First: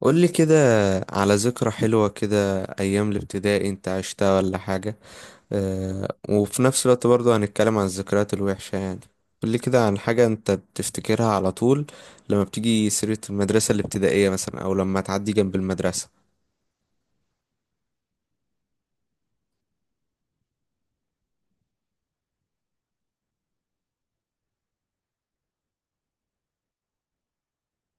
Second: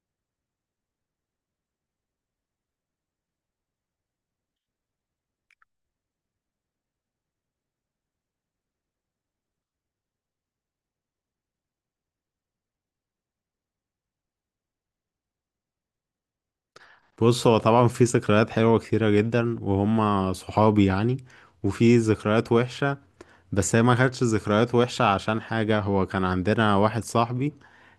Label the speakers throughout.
Speaker 1: قولي كده. على ذكرى حلوة كده أيام الابتدائي أنت عشتها ولا حاجة؟ أه، وفي نفس الوقت برضو هنتكلم عن الذكريات الوحشة يعني. قولي كده عن حاجة أنت بتفتكرها على طول لما بتيجي سيرة المدرسة الابتدائية مثلا، أو لما تعدي جنب المدرسة.
Speaker 2: بص، هو طبعا في ذكريات حلوة كتيرة جدا وهم صحابي يعني. وفي ذكريات وحشة، بس هي ما كانتش ذكريات وحشة عشان حاجة. هو كان عندنا واحد صاحبي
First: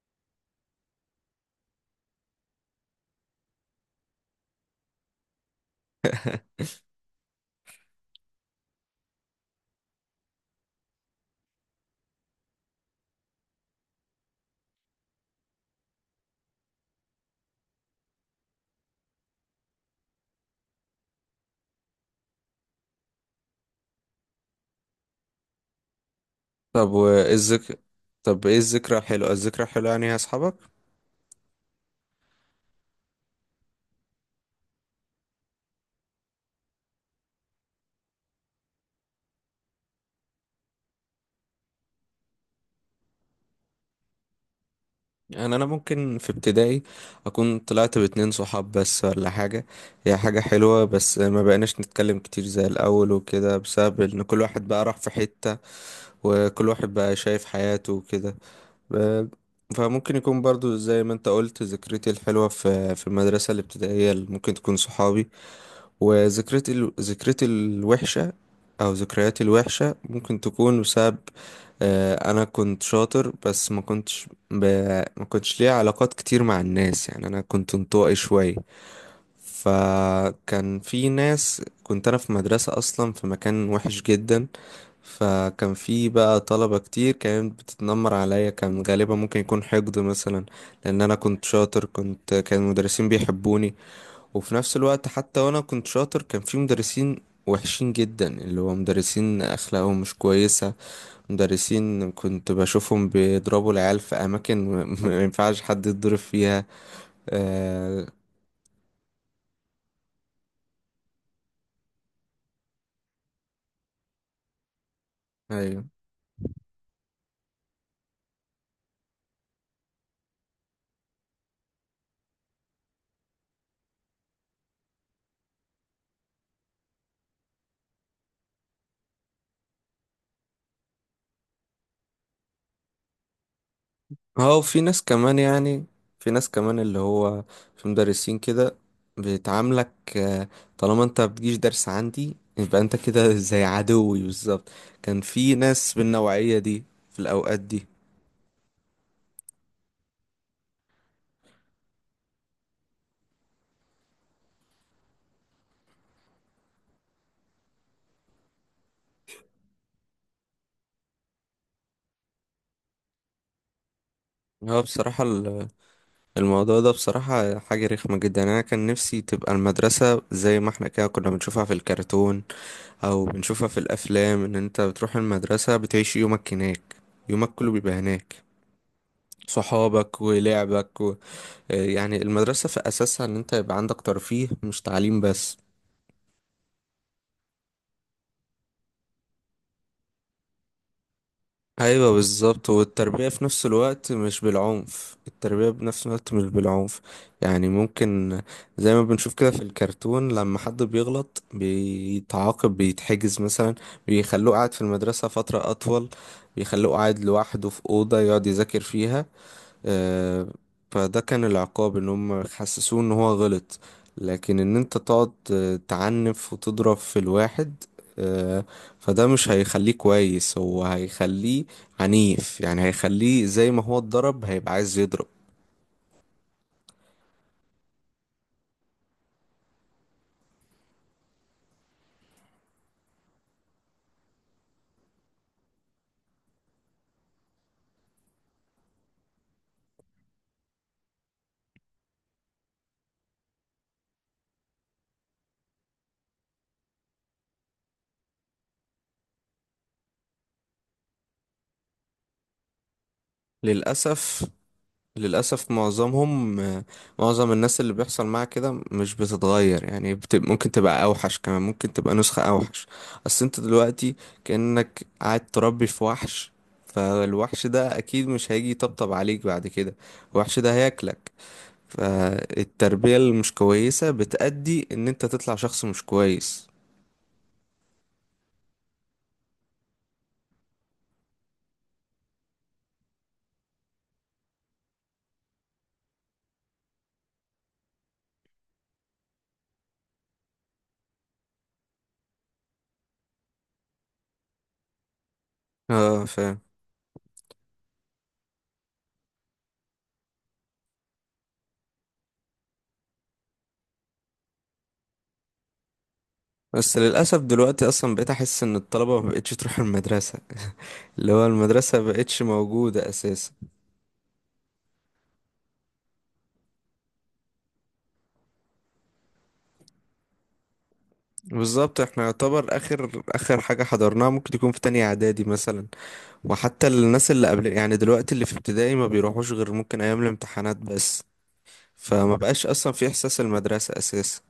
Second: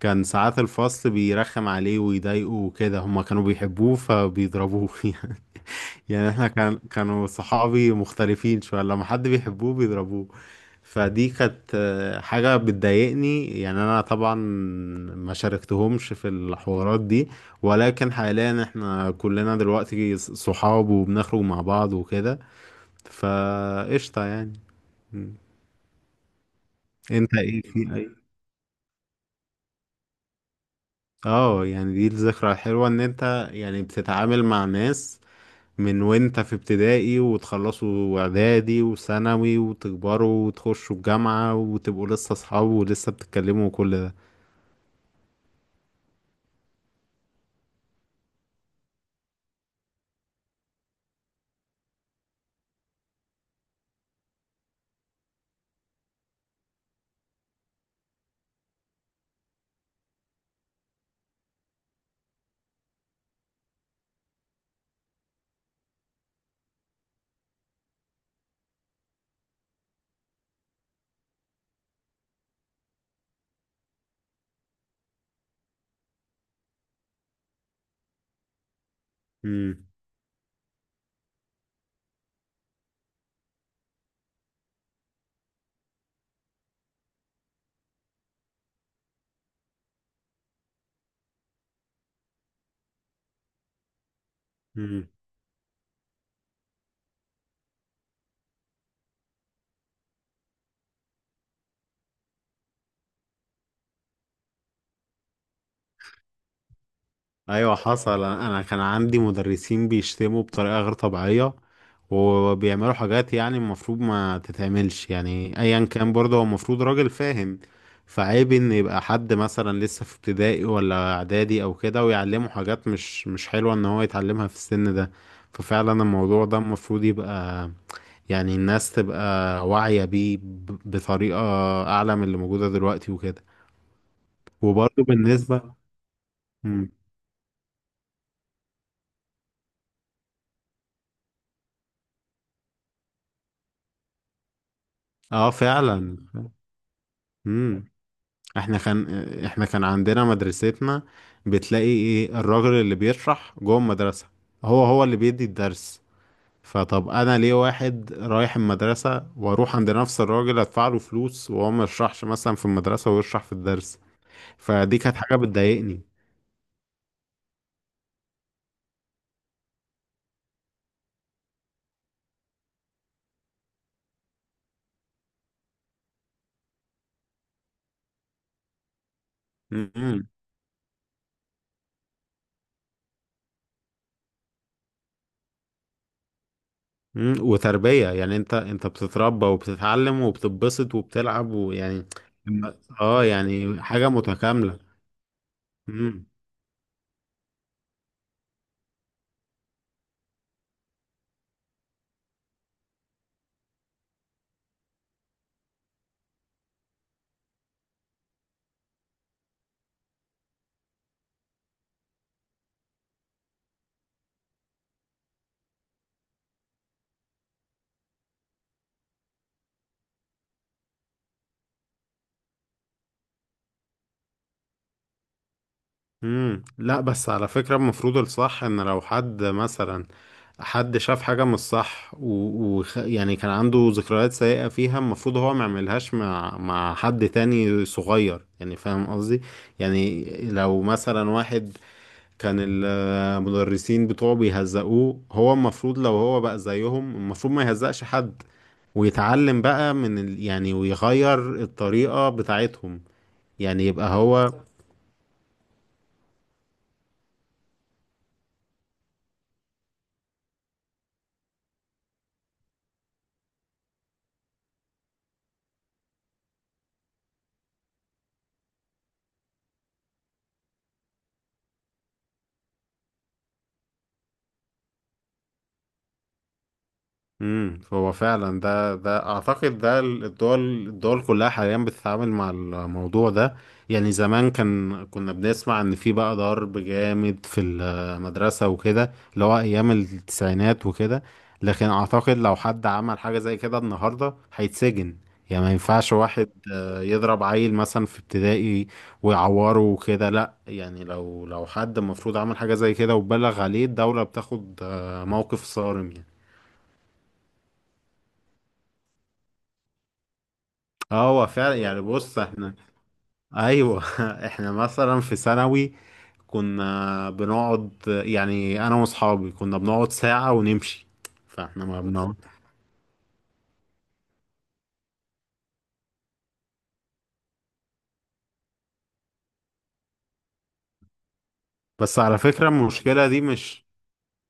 Speaker 2: كان ساعات الفصل بيرخم عليه ويضايقه وكده، هما كانوا بيحبوه فبيضربوه. يعني احنا كانوا صحابي مختلفين شوية، لما حد بيحبوه بيضربوه. فدي كانت حاجة بتضايقني. يعني انا طبعا ما شاركتهمش في الحوارات دي، ولكن حاليا احنا كلنا دلوقتي صحاب وبنخرج مع بعض وكده، فقشطة يعني. م.
Speaker 1: طب وإيه
Speaker 2: انت ايه في
Speaker 1: الذك...
Speaker 2: اي؟
Speaker 1: طب إيه الذكرى الحلوة، يعني يا أصحابك؟
Speaker 2: اه، يعني دي الذكرى الحلوة، ان انت يعني بتتعامل مع ناس من وانت في ابتدائي، وتخلصوا اعدادي وثانوي وتكبروا وتخشوا الجامعة وتبقوا لسه اصحاب ولسه بتتكلموا وكل ده.
Speaker 1: يعني انا ممكن في ابتدائي اكون طلعت باتنين صحاب بس ولا حاجة. هي حاجة حلوة، بس ما بقيناش نتكلم كتير زي الاول وكده بسبب ان كل واحد بقى راح في حتة، وكل واحد بقى شايف حياته وكده. ب- فممكن يكون برضو زي ما انت قلت ذكريتي الحلوة في المدرسة الابتدائية اللي ممكن تكون صحابي. ذكرتي الوحشة أو ذكرياتي الوحشة ممكن تكون بسبب أنا كنت شاطر بس ما كنتش ليا علاقات كتير مع الناس. يعني أنا كنت انطوائي شوية، فكان في ناس، كنت أنا في مدرسة أصلا في مكان وحش جدا، فكان في بقى طلبة كتير كانت بتتنمر عليا. كان غالبا ممكن يكون حقد مثلا، لأن أنا كنت شاطر، كان المدرسين بيحبوني. وفي نفس الوقت
Speaker 2: امم
Speaker 1: حتى وانا كنت شاطر كان في مدرسين وحشين جدا، اللي هو مدرسين اخلاقهم مش كويسة. مدرسين كنت بشوفهم بيضربوا العيال في اماكن ما ينفعش حد يتضرب فيها.
Speaker 2: ايوه،
Speaker 1: آه.
Speaker 2: حصل. أنا كان عندي مدرسين بيشتموا بطريقه غير طبيعيه، وبيعملوا حاجات يعني المفروض ما تتعملش. يعني ايا
Speaker 1: ايوه.
Speaker 2: كان برضه هو المفروض راجل فاهم. فعيب ان يبقى حد مثلا لسه في ابتدائي ولا اعدادي او كده، ويعلمه حاجات مش حلوه ان هو يتعلمها في السن ده. ففعلا الموضوع ده المفروض يبقى، يعني الناس تبقى واعيه بيه بطريقه اعلى من اللي موجوده دلوقتي وكده.
Speaker 1: هو في ناس
Speaker 2: وبرضه
Speaker 1: كمان
Speaker 2: بالنسبه.
Speaker 1: يعني، في ناس كمان
Speaker 2: مم.
Speaker 1: اللي هو في مدرسين كده بيتعاملك، طالما انت بتجيش درس عندي يبقى انت كده زي عدوي بالظبط. كان
Speaker 2: اه
Speaker 1: في ناس
Speaker 2: فعلا.
Speaker 1: بالنوعية دي في الاوقات
Speaker 2: امم.
Speaker 1: دي.
Speaker 2: احنا كان احنا كان عندنا مدرستنا، بتلاقي ايه الراجل اللي بيشرح جوه المدرسة هو هو اللي بيدي الدرس. فطب انا ليه واحد رايح المدرسة واروح عند نفس الراجل ادفع له فلوس وهو ما يشرحش مثلا في المدرسة ويشرح في الدرس؟
Speaker 1: هو
Speaker 2: فدي كانت
Speaker 1: بصراحة
Speaker 2: حاجة بتضايقني.
Speaker 1: الموضوع ده بصراحة حاجة رخمة جدا. يعني أنا كان نفسي تبقى المدرسة زي ما احنا كده كنا بنشوفها في الكرتون أو بنشوفها في الأفلام، إن أنت بتروح المدرسة بتعيش يومك هناك. يومك كله بيبقى هناك، صحابك
Speaker 2: امم.
Speaker 1: ولعبك و... يعني المدرسة في أساسها إن أنت يبقى عندك ترفيه مش تعليم بس.
Speaker 2: امم، وتربية، يعني انت بتتربى وبتتعلم وبتتبسط وبتلعب ويعني.
Speaker 1: ايوه بالظبط،
Speaker 2: اه
Speaker 1: والتربية في نفس
Speaker 2: يعني حاجة
Speaker 1: الوقت مش
Speaker 2: متكاملة.
Speaker 1: بالعنف، التربية بنفس الوقت مش بالعنف. يعني ممكن زي ما بنشوف كده في الكرتون لما حد بيغلط بيتعاقب بيتحجز مثلا، بيخلوه قاعد في المدرسة فترة اطول، بيخلوه قاعد لوحده في أوضة يقعد يذاكر فيها. آه، فده كان العقاب، ان هم حسسوه ان هو غلط. لكن ان انت تقعد تعنف وتضرب في الواحد، آه، فده مش هيخليه كويس، هو هيخليه عنيف. يعني هيخليه زي ما هو اتضرب هيبقى عايز يضرب.
Speaker 2: امم، لا بس على فكرة المفروض الصح، ان لو حد مثلا حد شاف حاجة مش صح، و... و... يعني كان عنده ذكريات سيئة فيها، المفروض هو ما يعملهاش مع حد تاني صغير، يعني فاهم قصدي؟ يعني لو مثلا واحد كان المدرسين بتوعه بيهزقوه، هو المفروض لو هو بقى زيهم المفروض ما يهزقش حد، ويتعلم بقى من ال، يعني ويغير الطريقة بتاعتهم، يعني يبقى
Speaker 1: للأسف.
Speaker 2: هو.
Speaker 1: للأسف معظمهم، معظم الناس اللي بيحصل معاها كده مش بتتغير. يعني ممكن تبقى أوحش كمان، ممكن تبقى نسخة أوحش. أصل أنت دلوقتي كأنك قاعد تربي في وحش، فالوحش ده أكيد مش هيجي يطبطب عليك بعد كده، الوحش ده هياكلك. فالتربية المش كويسة بتأدي إن أنت تطلع شخص مش كويس.
Speaker 2: امم، هو فعلا ده، ده اعتقد ده الدول كلها حاليا بتتعامل مع الموضوع ده. يعني زمان كان كنا بنسمع ان في بقى ضرب جامد في المدرسة وكده، اللي هو ايام التسعينات وكده، لكن اعتقد لو حد عمل حاجة زي كده النهاردة هيتسجن. يعني ما ينفعش
Speaker 1: اه
Speaker 2: واحد
Speaker 1: فاهم.
Speaker 2: يضرب عيل مثلا في ابتدائي ويعوره وكده، لا. يعني لو حد المفروض عمل حاجة زي كده وبلغ عليه، الدولة بتاخد موقف صارم يعني.
Speaker 1: بس للأسف دلوقتي أصلا بقيت أحس إن الطلبة مبقتش تروح المدرسة، اللي هو
Speaker 2: هو فعلا،
Speaker 1: المدرسة
Speaker 2: يعني بص
Speaker 1: مبقتش
Speaker 2: احنا،
Speaker 1: موجودة أساسا.
Speaker 2: ايوه. احنا مثلا في ثانوي كنا بنقعد، يعني انا واصحابي كنا بنقعد ساعة ونمشي. فاحنا
Speaker 1: بالظبط،
Speaker 2: ما
Speaker 1: احنا
Speaker 2: بنقعد.
Speaker 1: يعتبر اخر اخر حاجة حضرناها ممكن تكون في تانية اعدادي مثلا. وحتى الناس اللي قبل يعني دلوقتي اللي في ابتدائي ما بيروحوش غير ممكن ايام الامتحانات بس.
Speaker 2: بس
Speaker 1: فما
Speaker 2: على
Speaker 1: بقاش
Speaker 2: فكرة
Speaker 1: اصلا في
Speaker 2: المشكلة
Speaker 1: احساس
Speaker 2: دي مش،
Speaker 1: المدرسة اساسا.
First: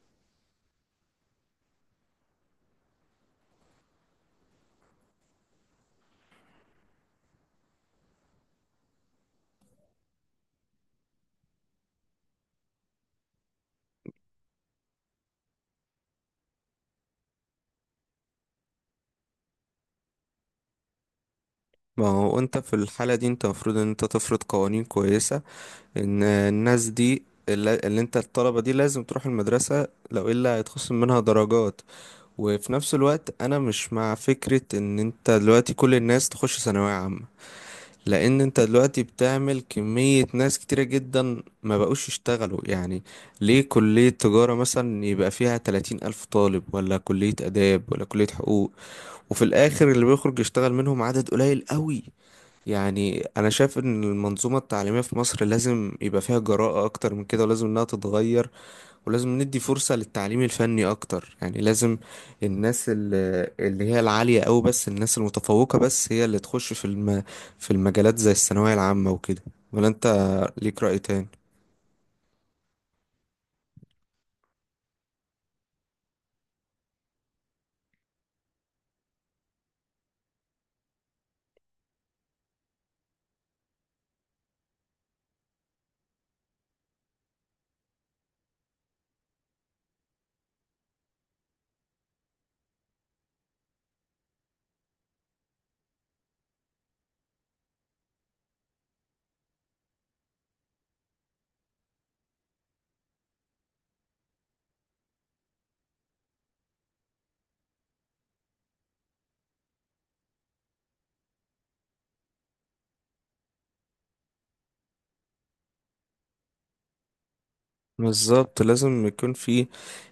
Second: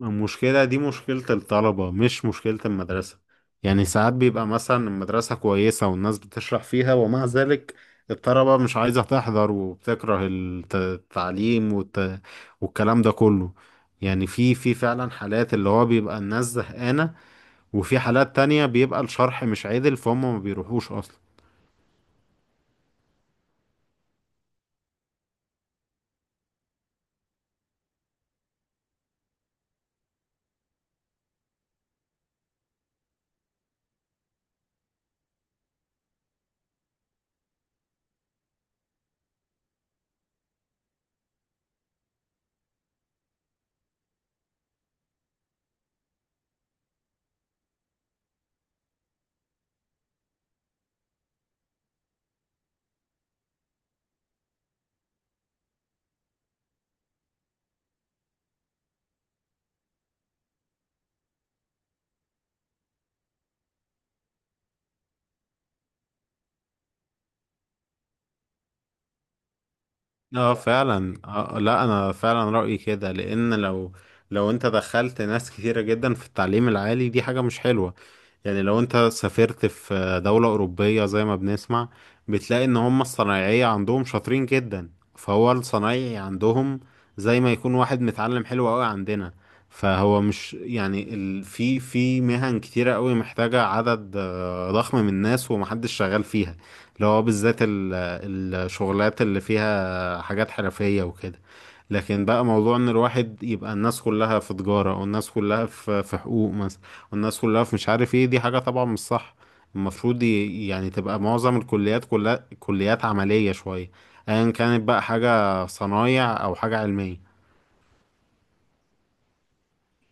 Speaker 2: المشكلة دي مشكلة الطلبة مش مشكلة المدرسة. يعني ساعات بيبقى مثلا المدرسة كويسة والناس بتشرح فيها، ومع ذلك الطلبة مش عايزة تحضر، وبتكره التعليم والت، والكلام ده كله. يعني في في فعلا حالات اللي هو بيبقى الناس زهقانة، وفي حالات تانية بيبقى الشرح مش عادل فهم ما بيروحوش أصلا.
Speaker 1: ما هو انت في الحالة دي انت المفروض ان انت تفرض قوانين كويسة، ان الناس دي اللي انت الطلبة دي لازم تروح المدرسة، لو الا هيتخصم منها درجات. وفي نفس الوقت انا مش مع فكرة ان انت دلوقتي كل الناس تخش ثانوية عامة، لان انت دلوقتي بتعمل كمية ناس كتيرة جدا ما بقوش يشتغلوا يعني. ليه كلية تجارة مثلا يبقى فيها 30,000 طالب، ولا كلية اداب، ولا كلية حقوق، وفي الاخر اللي بيخرج يشتغل منهم عدد قليل قوي. يعني انا شايف ان المنظومة التعليمية في مصر لازم يبقى فيها جراءة اكتر من كده، ولازم انها تتغير، ولازم ندي فرصة للتعليم الفني أكتر. يعني لازم الناس ال- اللي هي العالية أوي، بس الناس المتفوقة بس هي اللي تخش في المجالات زي الثانوية العامة وكده. ولا أنت
Speaker 2: اه
Speaker 1: ليك رأي
Speaker 2: فعلا.
Speaker 1: تاني؟
Speaker 2: آه لا انا فعلا رأيي كده، لان لو، لو انت دخلت ناس كتيرة جدا في التعليم العالي دي حاجة مش حلوة. يعني لو انت سافرت في دولة أوروبية زي ما بنسمع، بتلاقي ان هم الصنايعية عندهم شاطرين جدا. فهو الصنايعي عندهم زي ما يكون واحد متعلم حلو قوي عندنا. فهو مش يعني ال، في في مهن كتيرة قوي محتاجة عدد ضخم من الناس ومحدش شغال فيها، اللي هو بالذات ال، الشغلات اللي فيها حاجات حرفية وكده. لكن بقى موضوع ان الواحد يبقى الناس كلها في تجارة او الناس كلها في في حقوق مثلا، والناس كلها في مش عارف ايه، دي حاجة طبعا مش صح. المفروض يعني تبقى معظم الكليات كلها كليات عملية شوية، ايا كانت بقى حاجة صنايع او حاجة علمية.
Speaker 1: بالظبط، لازم يكون في.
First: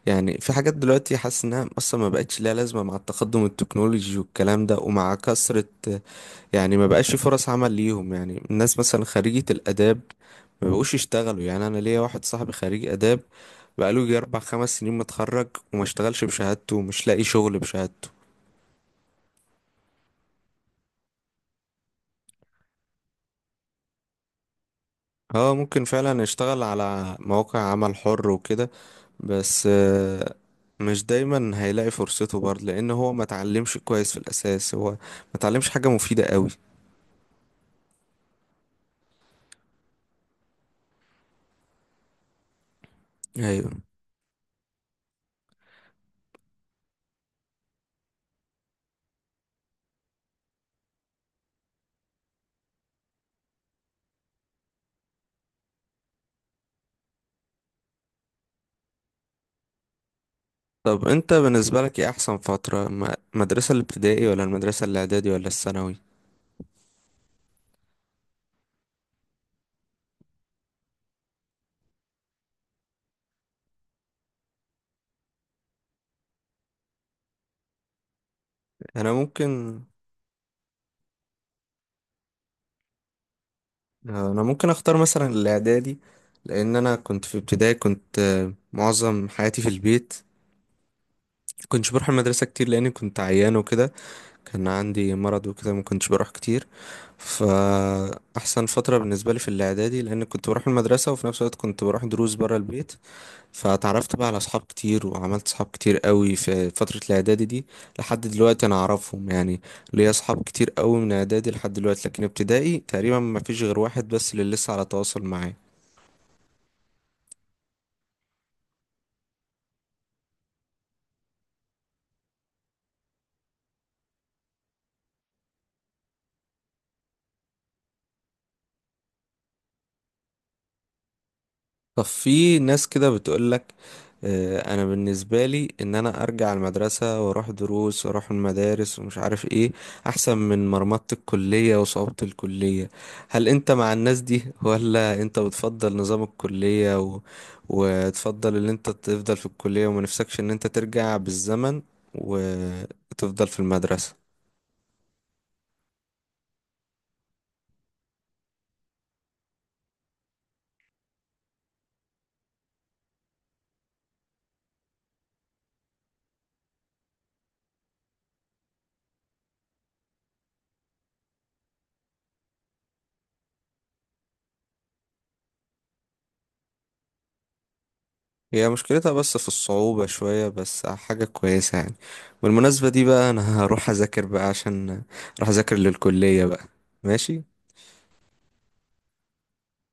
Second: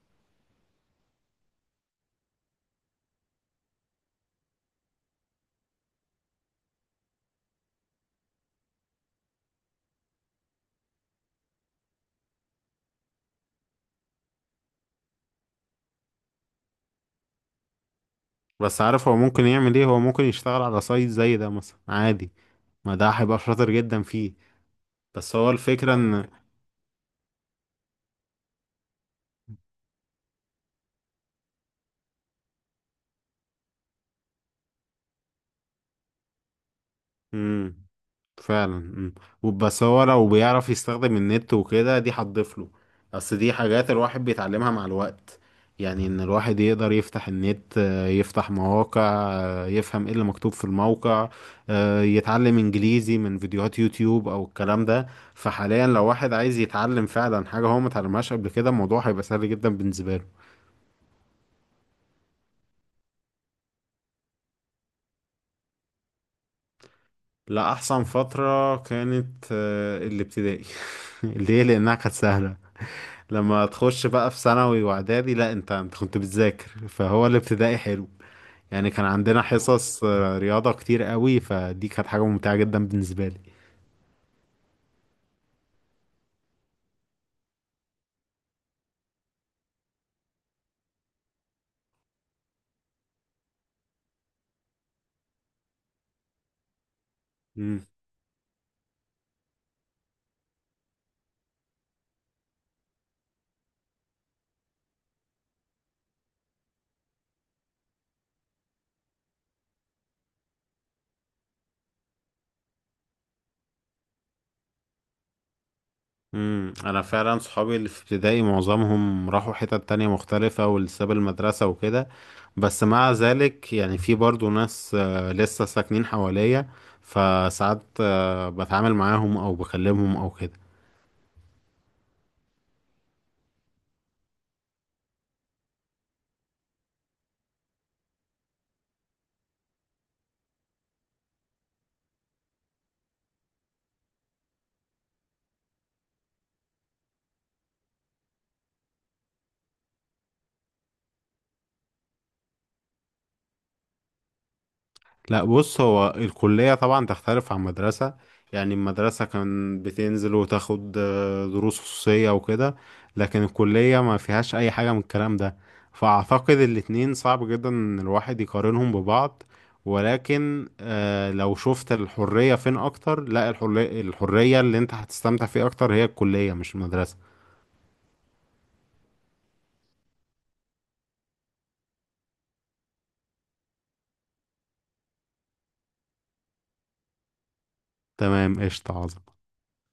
Speaker 1: يعني في حاجات دلوقتي حاسس انها اصلا ما بقتش ليها لازمه مع التقدم التكنولوجي والكلام ده ومع كثره. يعني ما بقاش في فرص عمل ليهم. يعني الناس مثلا خريجة الآداب ما بقوش يشتغلوا. يعني أنا ليا واحد صاحبي خريج آداب بقاله يجي أربع خمس سنين متخرج وما اشتغلش بشهادته ومش لاقي شغل بشهادته.
Speaker 2: بس عارف هو ممكن يعمل ايه؟ هو ممكن يشتغل على سايت زي ده مثلا عادي، ما ده هيبقى شاطر جدا فيه. بس هو
Speaker 1: اه ممكن
Speaker 2: الفكرة
Speaker 1: فعلا
Speaker 2: ان،
Speaker 1: يشتغل على مواقع عمل حر وكده، بس مش دايما هيلاقي فرصته برضه لأن هو ما اتعلمش كويس في الأساس، هو ما اتعلمش حاجة مفيدة قوي.
Speaker 2: امم فعلا. امم، وبس هو لو بيعرف يستخدم النت وكده دي هتضيف له، بس دي
Speaker 1: ايوه.
Speaker 2: حاجات الواحد بيتعلمها مع الوقت. يعني ان الواحد يقدر يفتح النت، يفتح مواقع، يفهم ايه اللي مكتوب في الموقع، يتعلم انجليزي من فيديوهات يوتيوب او الكلام ده. فحاليا لو واحد عايز يتعلم فعلا حاجة هو ما اتعلمهاش قبل كده، الموضوع هيبقى سهل جدا بالنسبة له.
Speaker 1: طب انت بالنسبة لك ايه احسن فترة، المدرسة الابتدائي ولا المدرسة الاعدادي ولا الثانوي؟
Speaker 2: لا احسن فترة كانت الابتدائي. ليه؟ لانها كانت سهلة، لما تخش بقى في ثانوي واعدادي لا، انت كنت بتذاكر. فهو الابتدائي حلو، يعني كان
Speaker 1: انا
Speaker 2: عندنا
Speaker 1: ممكن
Speaker 2: حصص رياضة كتير قوي، فدي كانت حاجة ممتعة جدا بالنسبة لي.
Speaker 1: انا ممكن اختار مثلا الاعدادي، لان انا كنت في ابتدائي كنت معظم حياتي في البيت. كنتش بروح المدرسة كتير لاني كنت عيان وكده، كان عندي مرض وكده ما كنتش بروح كتير.
Speaker 2: امم.
Speaker 1: فاحسن فترة بالنسبة لي في الاعدادي، لان كنت بروح المدرسة وفي نفس الوقت كنت بروح دروس برا البيت. فتعرفت بقى على اصحاب كتير وعملت اصحاب كتير قوي في فترة الاعدادي دي لحد دلوقتي انا اعرفهم يعني. ليا اصحاب كتير قوي من اعدادي لحد دلوقتي، لكن ابتدائي تقريبا ما فيش غير واحد بس اللي لسه على تواصل معاه.
Speaker 2: امم، انا فعلا صحابي اللي في ابتدائي معظمهم راحوا حتت تانية مختلفة والساب المدرسة وكده، بس مع ذلك يعني في برضو ناس لسه ساكنين حواليا، فساعات بتعامل معاهم او بكلمهم او كده.
Speaker 1: طب في ناس كده بتقولك انا بالنسبه لي ان انا ارجع المدرسه واروح دروس واروح المدارس ومش عارف ايه، احسن من مرمطه الكليه وصعوبه الكليه. هل انت مع الناس دي ولا انت بتفضل نظام الكليه و... وتفضل ان انت تفضل في الكليه وما نفسكش ان انت ترجع بالزمن وتفضل في المدرسه؟
Speaker 2: لا بص هو الكلية طبعا تختلف عن مدرسة، يعني المدرسة كان بتنزل وتاخد دروس خصوصية وكده، لكن الكلية ما فيهاش أي حاجة من الكلام ده. فأعتقد الاتنين صعب جدا إن الواحد يقارنهم ببعض، ولكن لو شفت الحرية فين أكتر، لا الحرية، الحرية اللي أنت هتستمتع فيها أكتر هي الكلية مش المدرسة.
Speaker 1: هي مشكلتها بس في الصعوبة شوية بس حاجة كويسة يعني. بالمناسبة دي بقى أنا هروح أذاكر بقى عشان أروح أذاكر للكلية بقى. ماشي.
Speaker 2: تمام، قشطة، عظمة.